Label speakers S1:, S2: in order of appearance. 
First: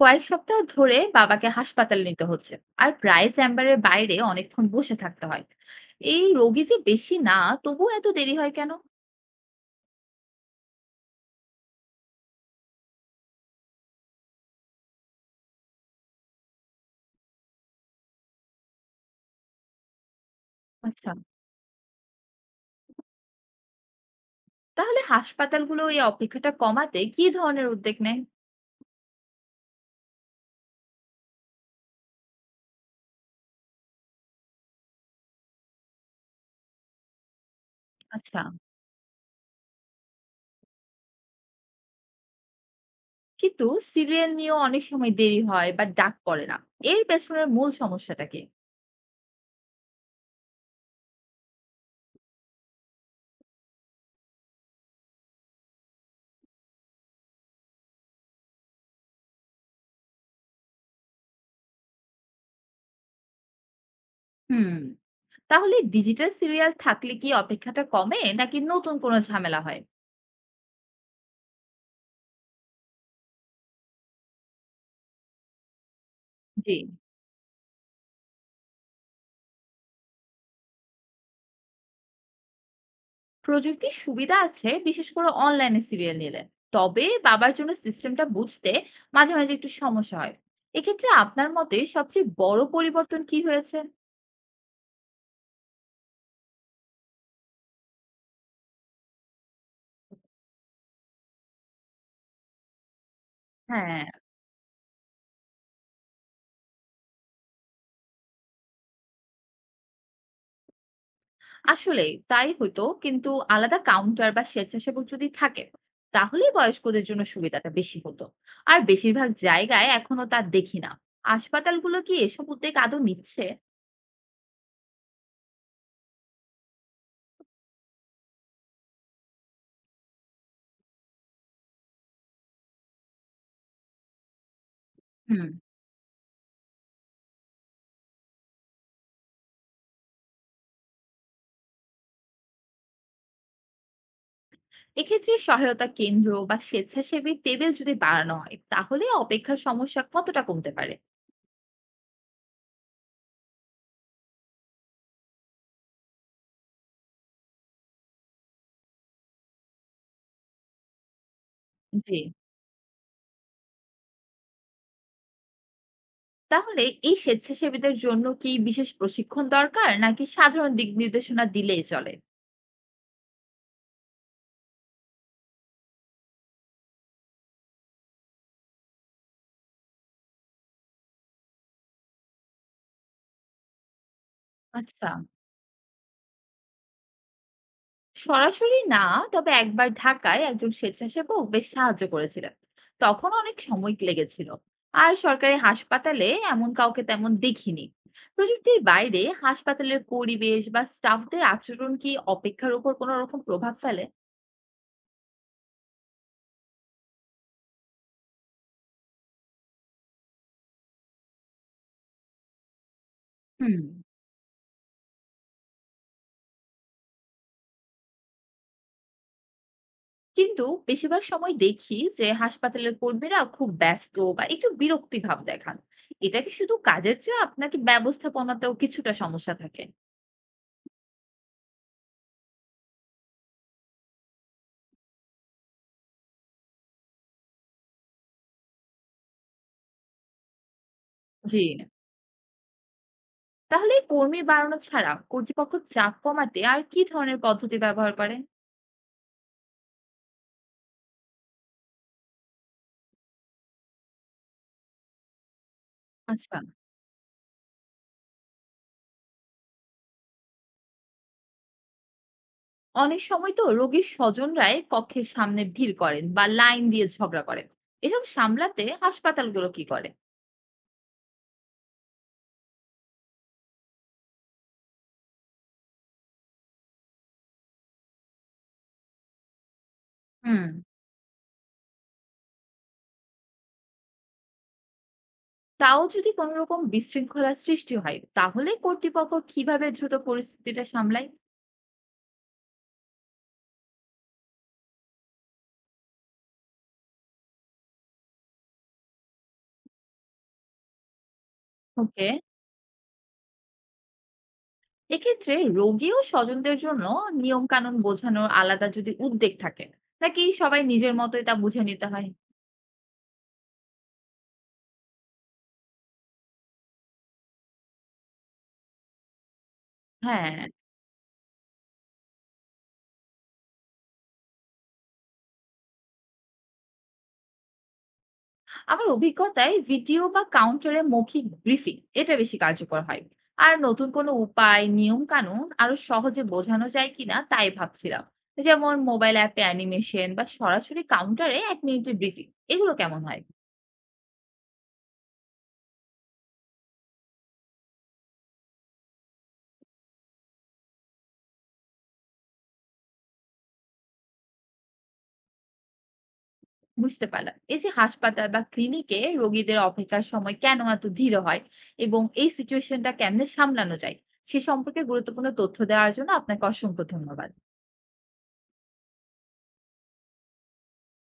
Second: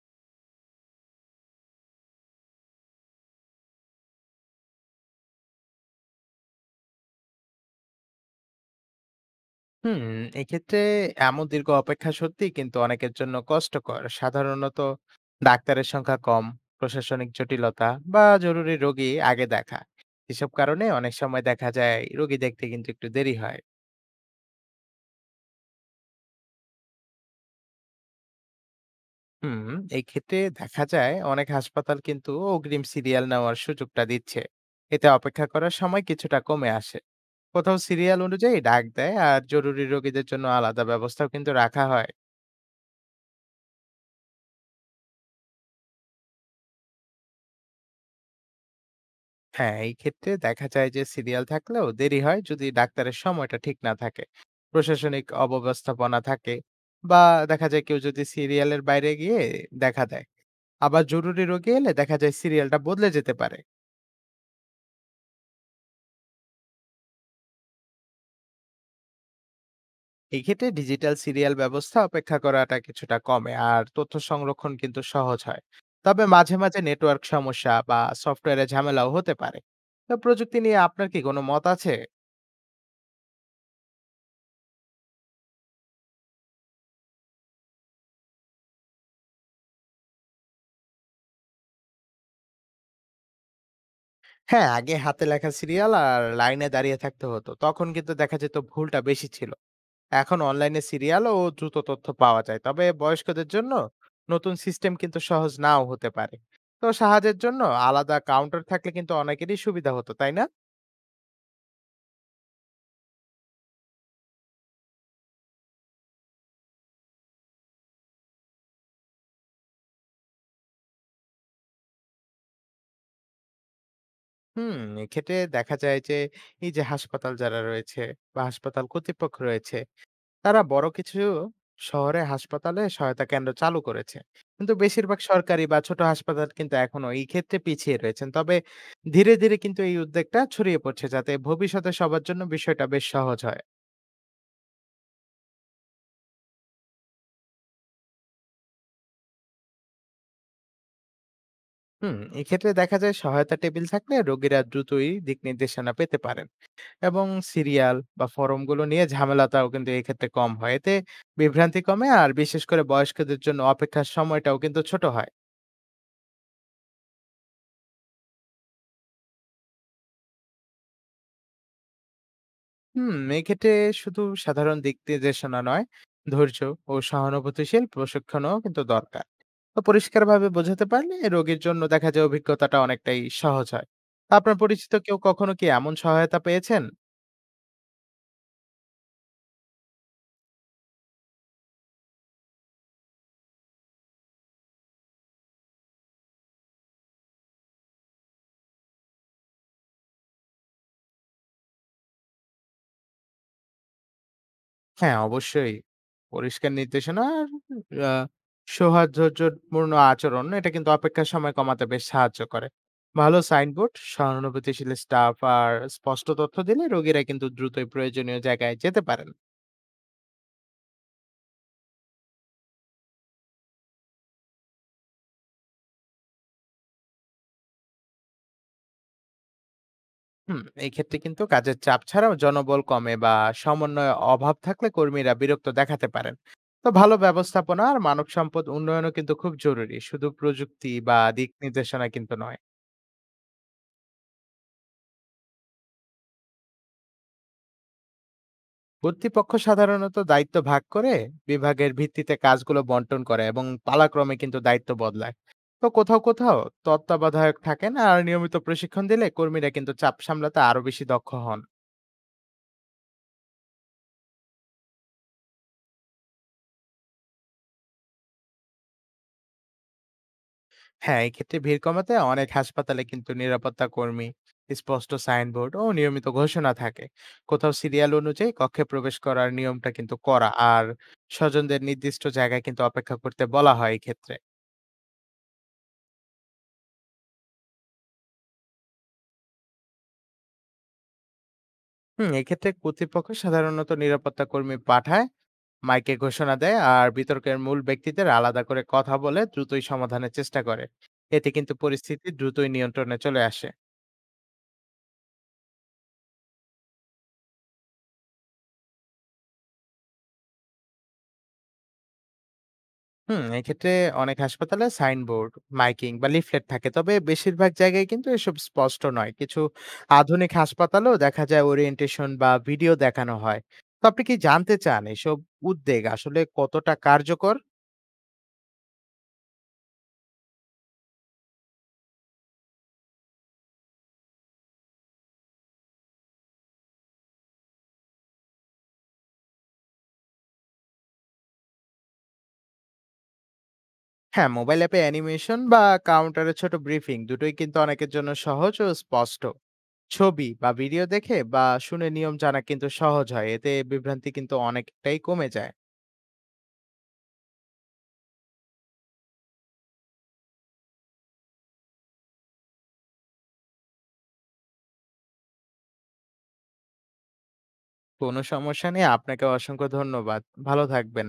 S1: কয়েক সপ্তাহ ধরে বাবাকে হাসপাতালে নিতে হচ্ছে। আর প্রায় চেম্বারের বাইরে অনেকক্ষণ বসে থাকতে হয়। এই রোগী যে বেশি না, তবুও এত দেরি হয় কেন?
S2: হুম, এক্ষেত্রে এমন দীর্ঘ অপেক্ষা সত্যিই কিন্তু অনেকের জন্য কষ্টকর। সাধারণত ডাক্তারের সংখ্যা কম, প্রশাসনিক জটিলতা বা জরুরি রোগী আগে দেখা। এসব কারণে
S1: আচ্ছা,
S2: অনেক সময় দেখা যায় রোগী দেখতে কিন্তু একটু দেরি হয়।
S1: তাহলে হাসপাতালগুলো এই অপেক্ষাটা কমাতে কি ধরনের উদ্যোগ নেয়?
S2: হুম, এই ক্ষেত্রে দেখা যায় অনেক হাসপাতাল কিন্তু অগ্রিম সিরিয়াল নেওয়ার সুযোগটা দিচ্ছে। এতে অপেক্ষা করার সময় কিছুটা কমে আসে। কোথাও সিরিয়াল
S1: আচ্ছা,
S2: অনুযায়ী ডাক দেয় আর জরুরি রোগীদের জন্য আলাদা ব্যবস্থাও কিন্তু রাখা হয়।
S1: কিন্তু সিরিয়াল নিয়েও অনেক সময় দেরি হয় বা ডাক পড়ে না। এর পেছনের মূল সমস্যাটা কি?
S2: হ্যাঁ, এই ক্ষেত্রে দেখা যায় যে সিরিয়াল থাকলেও দেরি হয় যদি ডাক্তারের সময়টা ঠিক না থাকে, প্রশাসনিক অব্যবস্থাপনা থাকে, বা দেখা যায় কেউ যদি সিরিয়ালের বাইরে গিয়ে দেখা দেয়। আবার জরুরি রোগী এলে দেখা যায় সিরিয়ালটা বদলে যেতে পারে।
S1: হুম। তাহলে ডিজিটাল সিরিয়াল থাকলে কি অপেক্ষাটা কমে নাকি নতুন কোনো ঝামেলা হয়?
S2: এই ক্ষেত্রে ডিজিটাল সিরিয়াল ব্যবস্থা অপেক্ষা করাটা কিছুটা কমে আর তথ্য সংরক্ষণ কিন্তু সহজ হয়। তবে মাঝে
S1: জি।
S2: মাঝে নেটওয়ার্ক সমস্যা বা সফটওয়্যারে ঝামেলাও হতে পারে। তো প্রযুক্তি নিয়ে আপনার কি কোনো মত আছে?
S1: প্রযুক্তির সুবিধা আছে, বিশেষ করে অনলাইনে সিরিয়াল নিলে। তবে বাবার জন্য সিস্টেমটা বুঝতে মাঝে মাঝে একটু সমস্যা হয়। এক্ষেত্রে আপনার মতে সবচেয়ে বড় পরিবর্তন কি হয়েছে?
S2: হ্যাঁ, আগে হাতে লেখা সিরিয়াল আর লাইনে দাঁড়িয়ে থাকতে হতো। তখন কিন্তু দেখা যেত ভুলটা বেশি ছিল। এখন অনলাইনে সিরিয়াল ও দ্রুত তথ্য পাওয়া যায়। তবে বয়স্কদের জন্য
S1: হ্যাঁ,
S2: নতুন সিস্টেম কিন্তু সহজ নাও হতে পারে। তো সাহায্যের জন্য আলাদা কাউন্টার থাকলে কিন্তু অনেকেরই সুবিধা হতো, তাই না?
S1: আসলে তাই হয়তো, কিন্তু আলাদা কাউন্টার বা স্বেচ্ছাসেবক যদি থাকে, তাহলে বয়স্কদের জন্য সুবিধাটা বেশি হতো। আর বেশিরভাগ জায়গায় এখনো তা দেখি না। হাসপাতালগুলো কি এসব উদ্যোগ আদৌ নিচ্ছে?
S2: হুম, এক্ষেত্রে দেখা যায় যে এই যে হাসপাতাল যারা রয়েছে বা হাসপাতাল কর্তৃপক্ষ রয়েছে, তারা বড় কিছু শহরে হাসপাতালে সহায়তা কেন্দ্র চালু করেছে। কিন্তু বেশিরভাগ
S1: হুম।
S2: সরকারি বা ছোট হাসপাতাল কিন্তু এখনো এই ক্ষেত্রে পিছিয়ে রয়েছেন। তবে ধীরে ধীরে কিন্তু এই উদ্যোগটা ছড়িয়ে পড়ছে, যাতে ভবিষ্যতে সবার জন্য বিষয়টা বেশ সহজ হয়।
S1: এক্ষেত্রে সহায়তা কেন্দ্র বা স্বেচ্ছাসেবী টেবিল যদি বাড়ানো হয়, তাহলে অপেক্ষার সমস্যা কতটা কমতে পারে?
S2: এক্ষেত্রে দেখা যায় সহায়তা টেবিল থাকলে রোগীরা দ্রুতই দিক নির্দেশনা পেতে পারেন, এবং সিরিয়াল বা ফরমগুলো নিয়ে ঝামেলাটাও কিন্তু এক্ষেত্রে কম হয়। এতে বিভ্রান্তি কমে
S1: জি।
S2: আর বিশেষ করে বয়স্কদের জন্য অপেক্ষার সময়টাও কিন্তু ছোট হয়।
S1: তাহলে এই স্বেচ্ছাসেবীদের জন্য কি বিশেষ প্রশিক্ষণ দরকার নাকি সাধারণ দিক নির্দেশনা দিলেই চলে?
S2: এক্ষেত্রে শুধু সাধারণ দিক নির্দেশনা নয়, ধৈর্য ও সহানুভূতিশীল প্রশিক্ষণও কিন্তু দরকার। তো পরিষ্কারভাবে বোঝাতে পারলে রোগীর জন্য দেখা যায় অভিজ্ঞতাটা অনেকটাই সহজ হয়। আপনার পরিচিত
S1: আচ্ছা,
S2: কেউ কখনো কি এমন সহায়তা পেয়েছেন?
S1: সরাসরি না, তবে একবার ঢাকায় একজন স্বেচ্ছাসেবক বেশ সাহায্য করেছিলেন। তখন অনেক সময় লেগেছিল। আর সরকারি হাসপাতালে এমন কাউকে তেমন দেখিনি। প্রযুক্তির বাইরে হাসপাতালের পরিবেশ বা স্টাফদের আচরণ কি অপেক্ষার উপর কোনো রকম প্রভাব ফেলে?
S2: হ্যাঁ, অবশ্যই। পরিষ্কার নির্দেশনা আর আ সৌহার্দ্যপূর্ণ আচরণ এটা কিন্তু অপেক্ষার সময় কমাতে বেশ সাহায্য করে। ভালো
S1: হুম,
S2: সাইনবোর্ড, সহানুভূতিশীল স্টাফ আর স্পষ্ট তথ্য দিলে রোগীরা কিন্তু দ্রুতই প্রয়োজনীয় জায়গায় যেতে পারেন।
S1: কিন্তু বেশিরভাগ সময় দেখি যে হাসপাতালের কর্মীরা খুব ব্যস্ত বা একটু বিরক্তি ভাব দেখান। এটা কি শুধু কাজের চাপ নাকি ব্যবস্থাপনাতেও কিছুটা সমস্যা থাকে?
S2: এই ক্ষেত্রে কিন্তু কাজের চাপ ছাড়াও জনবল কমে বা সমন্বয় অভাব থাকলে কর্মীরা বিরক্ত দেখাতে পারেন। তো ভালো ব্যবস্থাপনা আর মানব সম্পদ উন্নয়নও কিন্তু খুব জরুরি, শুধু প্রযুক্তি বা দিক
S1: জি না।
S2: নির্দেশনা কিন্তু নয়।
S1: তাহলে কর্মী বাড়ানো ছাড়া কর্তৃপক্ষ চাপ কমাতে আর কি ধরনের পদ্ধতি ব্যবহার করেন?
S2: কর্তৃপক্ষ সাধারণত দায়িত্ব ভাগ করে, বিভাগের ভিত্তিতে কাজগুলো বন্টন করে এবং পালাক্রমে কিন্তু দায়িত্ব বদলায়। তো কোথাও কোথাও
S1: আচ্ছা,
S2: তত্ত্বাবধায়ক থাকেন আর নিয়মিত প্রশিক্ষণ দিলে কর্মীরা কিন্তু চাপ সামলাতে আরো বেশি দক্ষ হন।
S1: অনেক সময় তো রোগীর স্বজনরাই কক্ষের সামনে ভিড় করেন বা লাইন দিয়ে ঝগড়া করেন। এসব সামলাতে হাসপাতালগুলো কি করে?
S2: হ্যাঁ, এক্ষেত্রে ভিড় কমাতে অনেক হাসপাতালে কিন্তু নিরাপত্তা কর্মী, স্পষ্ট সাইনবোর্ড ও নিয়মিত ঘোষণা থাকে। কোথাও সিরিয়াল অনুযায়ী কক্ষে প্রবেশ করার নিয়মটা কিন্তু করা
S1: হুম।
S2: আর স্বজনদের নির্দিষ্ট জায়গায় কিন্তু অপেক্ষা করতে বলা হয় এক্ষেত্রে।
S1: তাও যদি কোনো রকম বিশৃঙ্খলা সৃষ্টি হয়, তাহলে কর্তৃপক্ষ কিভাবে দ্রুত পরিস্থিতিটা সামলায়?
S2: এক্ষেত্রে কর্তৃপক্ষ সাধারণত নিরাপত্তা কর্মী পাঠায়, মাইকে ঘোষণা দেয় আর বিতর্কের মূল ব্যক্তিদের আলাদা করে কথা বলে দ্রুতই সমাধানের চেষ্টা করে। এতে কিন্তু পরিস্থিতি
S1: ওকে।
S2: দ্রুতই নিয়ন্ত্রণে চলে আসে।
S1: এক্ষেত্রে রোগী ও স্বজনদের জন্য নিয়ম কানুন বোঝানোর আলাদা যদি উদ্যোগ থাকে নাকি সবাই নিজের মতোই তা বুঝে নিতে হয়?
S2: এক্ষেত্রে অনেক হাসপাতালে সাইনবোর্ড, মাইকিং বা লিফলেট থাকে। তবে বেশিরভাগ জায়গায় কিন্তু এসব স্পষ্ট নয়। কিছু আধুনিক
S1: হ্যাঁ।
S2: হাসপাতালেও দেখা যায় ওরিয়েন্টেশন বা ভিডিও দেখানো হয়। তো আপনি কি জানতে চান এসব উদ্যোগ আসলে কতটা কার্যকর?
S1: আমার অভিজ্ঞতায় ভিডিও বা কাউন্টারে মৌখিক ব্রিফিং এটা বেশি কার্যকর হয়। আর নতুন কোনো উপায় নিয়ম কানুন আরো সহজে বোঝানো যায় কিনা তাই ভাবছিলাম। যেমন মোবাইল অ্যাপে অ্যানিমেশন বা সরাসরি কাউন্টারে 1 মিনিটের ব্রিফিং, এগুলো কেমন হয়?
S2: হ্যাঁ, মোবাইল অ্যাপে অ্যানিমেশন বা কাউন্টারে ছোট ব্রিফিং দুটোই কিন্তু অনেকের জন্য সহজ ও স্পষ্ট। ছবি বা ভিডিও দেখে বা শুনে নিয়ম জানা কিন্তু সহজ হয়। এতে বিভ্রান্তি কিন্তু অনেকটাই কমে যায়।
S1: বুঝতে পারলাম। এই যে হাসপাতাল বা ক্লিনিকে রোগীদের অপেক্ষার সময় কেন এত ধীর হয় এবং এই সিচুয়েশনটা কেমনে সামলানো যায়, সে সম্পর্কে গুরুত্বপূর্ণ তথ্য দেওয়ার জন্য আপনাকে অসংখ্য ধন্যবাদ।
S2: কোনো সমস্যা নেই। আপনাকে অসংখ্য ধন্যবাদ। ভালো থাকবেন।